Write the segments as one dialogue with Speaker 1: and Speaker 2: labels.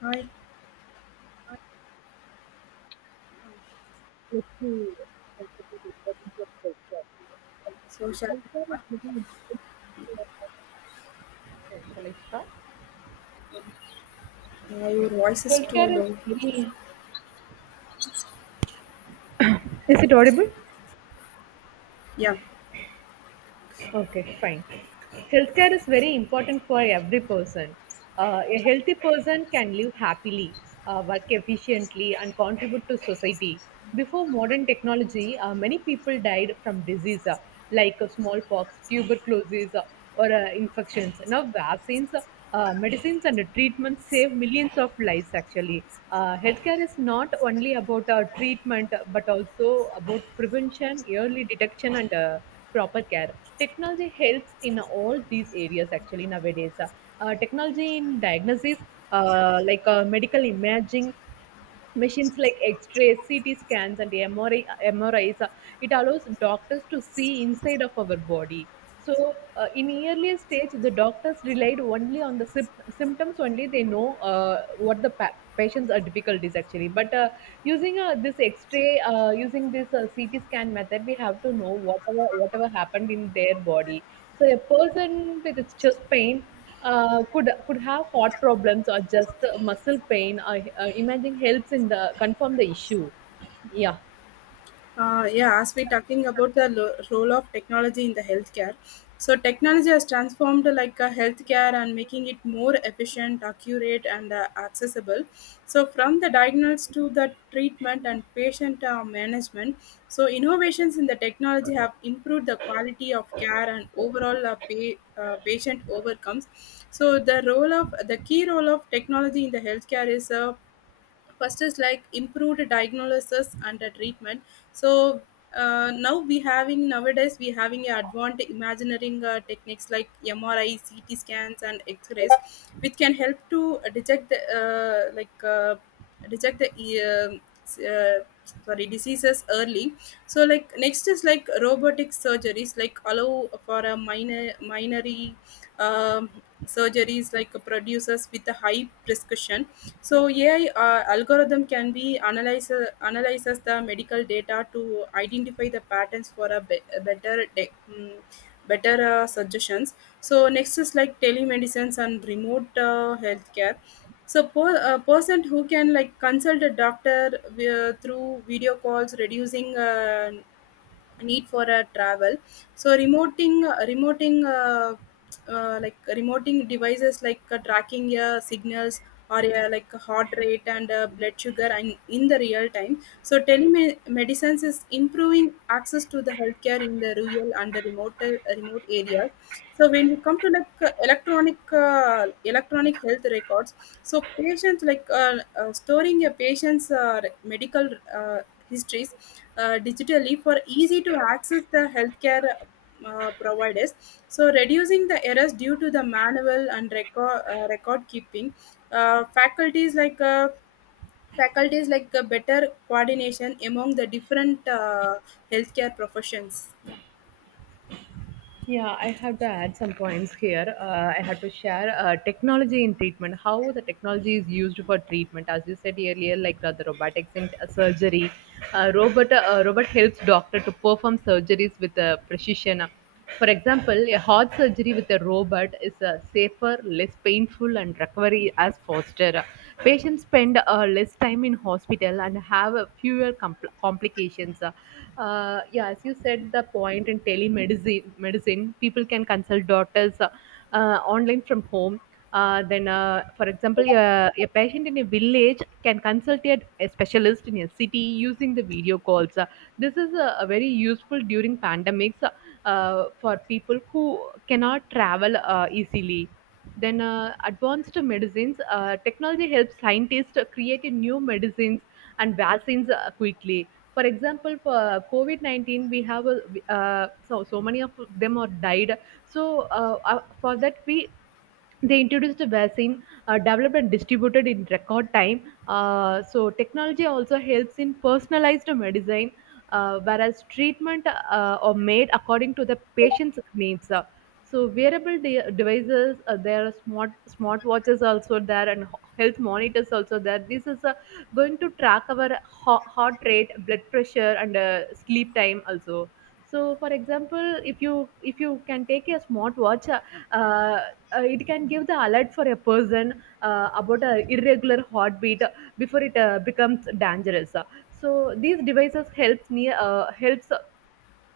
Speaker 1: Hi,
Speaker 2: Yes, we consider it that is a healthcare.
Speaker 1: social.
Speaker 2: Is very important. Okay, shall I start?
Speaker 1: Your
Speaker 2: Yeah.
Speaker 1: voice is too
Speaker 2: Healthcare is
Speaker 1: low.
Speaker 2: very Is it audible?
Speaker 1: Yeah,
Speaker 2: Okay, fine. Healthcare is very important for every person. A healthy person can live happily, work efficiently, and contribute to society. Before modern technology, many people died from disease, like smallpox, tuberculosis, or infections. Now, vaccines, medicines, and treatments save millions of lives actually. Healthcare is not only about treatment, but also about prevention, early detection, and proper care. Technology helps in all these areas actually nowadays. Technology in diagnosis, like medical imaging, machines like x-rays, ct scans and MRI, mris, it allows doctors to see inside of our body. So in earlier stage, the doctors relied only on the symptoms only. They know what the patients are difficulties actually, but using this X-ray, using this CT scan method, we have to know whatever happened in their body. So a person with its chest pain could have heart problems or just muscle pain. Imaging helps in the confirm the issue. Yeah.
Speaker 1: yeah. As we talking about the role of technology in the healthcare, so technology has transformed like a healthcare and making it more efficient, accurate, and accessible. So from the diagnosis to the treatment and patient management, so innovations in the technology have improved the quality of care and overall patient overcomes. So the key role of technology in the healthcare is first is like improved diagnosis and the treatment. So nowadays we having a advanced imagineering techniques like MRI, CT scans, and X-rays, which can help to detect the uh, s- uh, sorry diseases early. So like next is like robotic surgeries like allow for a minor minory um, surgeries like producers with a high prescription. So AI algorithm can be analyzes the medical data to identify the patterns for a better suggestions. So next is like telemedicines and remote healthcare. So a person who can like consult a doctor through video calls, reducing need for a travel. So remoting remoting like remoting devices like tracking your signals, or your like heart rate and blood sugar and in the real time. So telemedicine is improving access to the healthcare in the rural and the remote areas. So when we come to like electronic health records, so patients like storing a patient's medical uh, histories digitally for easy to access the healthcare providers. So reducing the errors due to the manual and record keeping. Uh, faculties like uh, Faculties like the better coordination among the different healthcare professions.
Speaker 2: Yeah, I have to add some points here. I had to share technology in treatment, how the technology is used for treatment. As you said earlier, like the robotics in surgery, robot helps doctor to perform surgeries with precision. For example, a heart surgery with a robot is safer, less painful, and recovery as faster. Patients spend less time in hospital and have fewer complications. Yeah, as you said, the point in telemedicine, medicine, people can consult doctors online from home. Then, for example, a patient in a village can consult a specialist in a city using the video calls. This is a very useful during pandemics for people who cannot travel easily. Then, advanced medicines, technology helps scientists create a new medicines and vaccines quickly. For example, for COVID 19, we have so many of them are died. So for that, we they introduced a vaccine developed and distributed in record time. So technology also helps in personalized medicine, whereas treatment are made according to the patient's needs. So wearable devices, there are smart watches also there and health monitors also there. This is going to track our heart rate, blood pressure, and sleep time also. So for example, if you can take a smartwatch, uh, it can give the alert for a person about a irregular heartbeat before it becomes dangerous. So these devices helps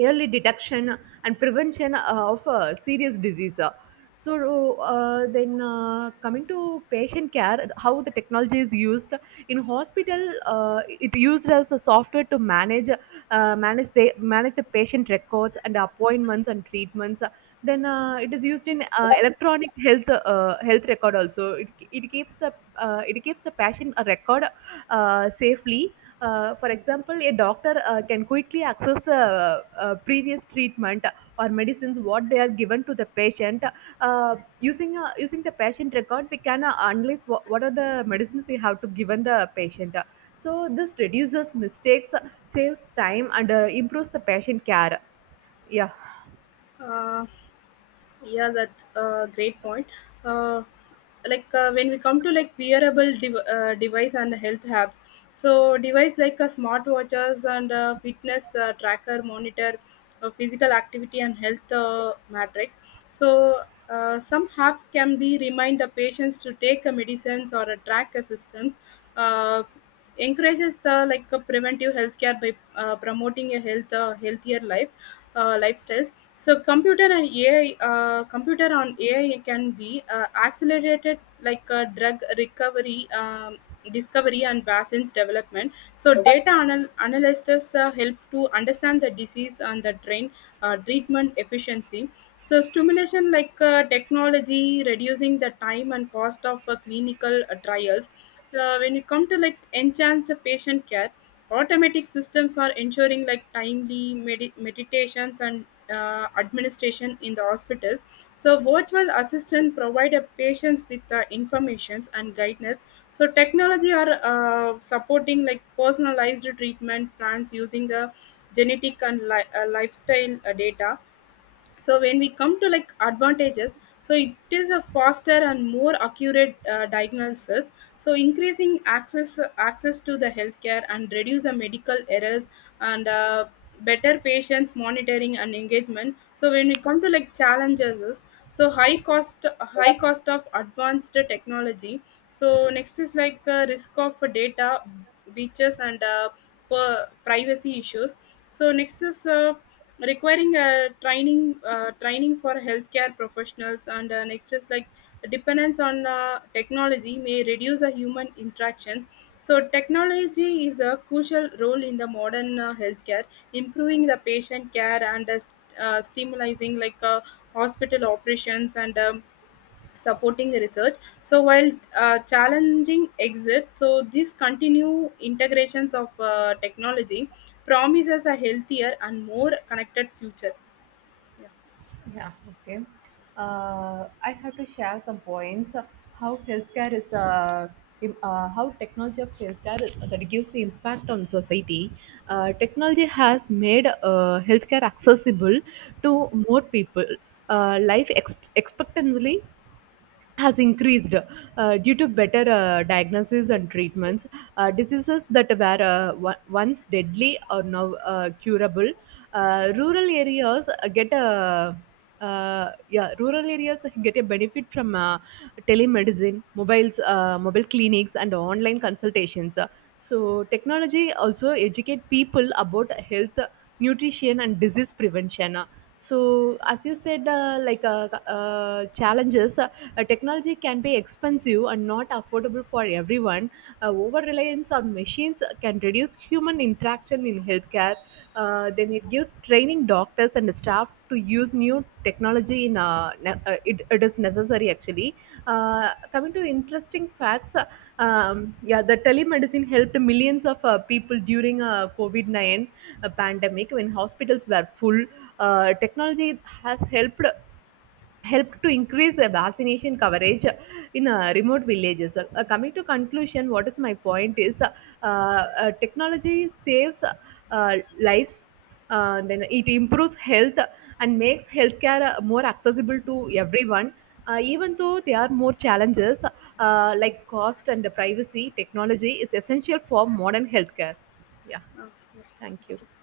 Speaker 2: early detection and prevention of serious disease. So then coming to patient care, how the technology is used in hospital, it used as a software to manage manage the patient records and appointments and treatments. Then it is used in electronic health health record also. It keeps the it keeps the patient a record safely. For example, a doctor can quickly access the previous treatment or medicines what they are given to the patient. Using the patient record, we can analyze what are the medicines we have to given the patient. So this reduces mistakes, saves time, and improves the patient care. Yeah.
Speaker 1: Uh, yeah, that's a great point. Uh, like when we come to like wearable device and health apps, so device like smartwatches and fitness tracker monitor physical activity and health matrix. So some apps can be remind the patients to take medicines or track systems. Uh, Encourages the like preventive healthcare by promoting a healthier lifestyles. So computer and AI computer on AI can be accelerated like drug recovery discovery and vaccines development. So data analysts help to understand the disease and the train treatment efficiency. So stimulation like technology, reducing the time and cost of clinical trials. When you come to like enhance the patient care, automatic systems are ensuring like timely meditations and administration in the hospitals. So virtual assistant provide a patients with the informations and guidance. So technology are supporting like personalized treatment plans using the genetic and lifestyle data. So when we come to like advantages, so it is a faster and more accurate diagnosis, so increasing access to the healthcare and reduce the medical errors, and better patients monitoring and engagement. So when we come to like challenges is, so high cost of advanced technology. So next is like risk of data breaches and per privacy issues. So next is requiring a training for healthcare professionals, and nextures like dependence on technology may reduce a human interaction. So technology is a crucial role in the modern healthcare, improving the patient care and stimulating like hospital operations and supporting research. So while challenging exit, so these continue integrations of technology promises a healthier and more connected future. Yeah.
Speaker 2: Yeah, okay. I have to share some points how healthcare is how technology of healthcare is, that gives the impact on society. Technology has made healthcare accessible to more people. Life expectantly has increased due to better diagnosis and treatments. Diseases that were once deadly are now curable. Rural areas get a yeah, rural areas get a benefit from telemedicine, mobiles, mobile clinics, and online consultations. So technology also educate people about health, nutrition, and disease prevention. So as you said, challenges. Technology can be expensive and not affordable for everyone. Over reliance on machines can reduce human interaction in healthcare. Then it gives training doctors and staff to use new technology in it is necessary actually. Coming to interesting facts, yeah, the telemedicine helped millions of people during COVID 9 pandemic when hospitals were full. Technology has helped to increase vaccination coverage in remote villages. Coming to conclusion, what is my point is technology saves lives, then it improves health and makes healthcare more accessible to everyone. Even though there are more challenges like cost and privacy, technology is essential for modern healthcare. Yeah,
Speaker 1: Uh,
Speaker 2: thank you.
Speaker 1: yeah.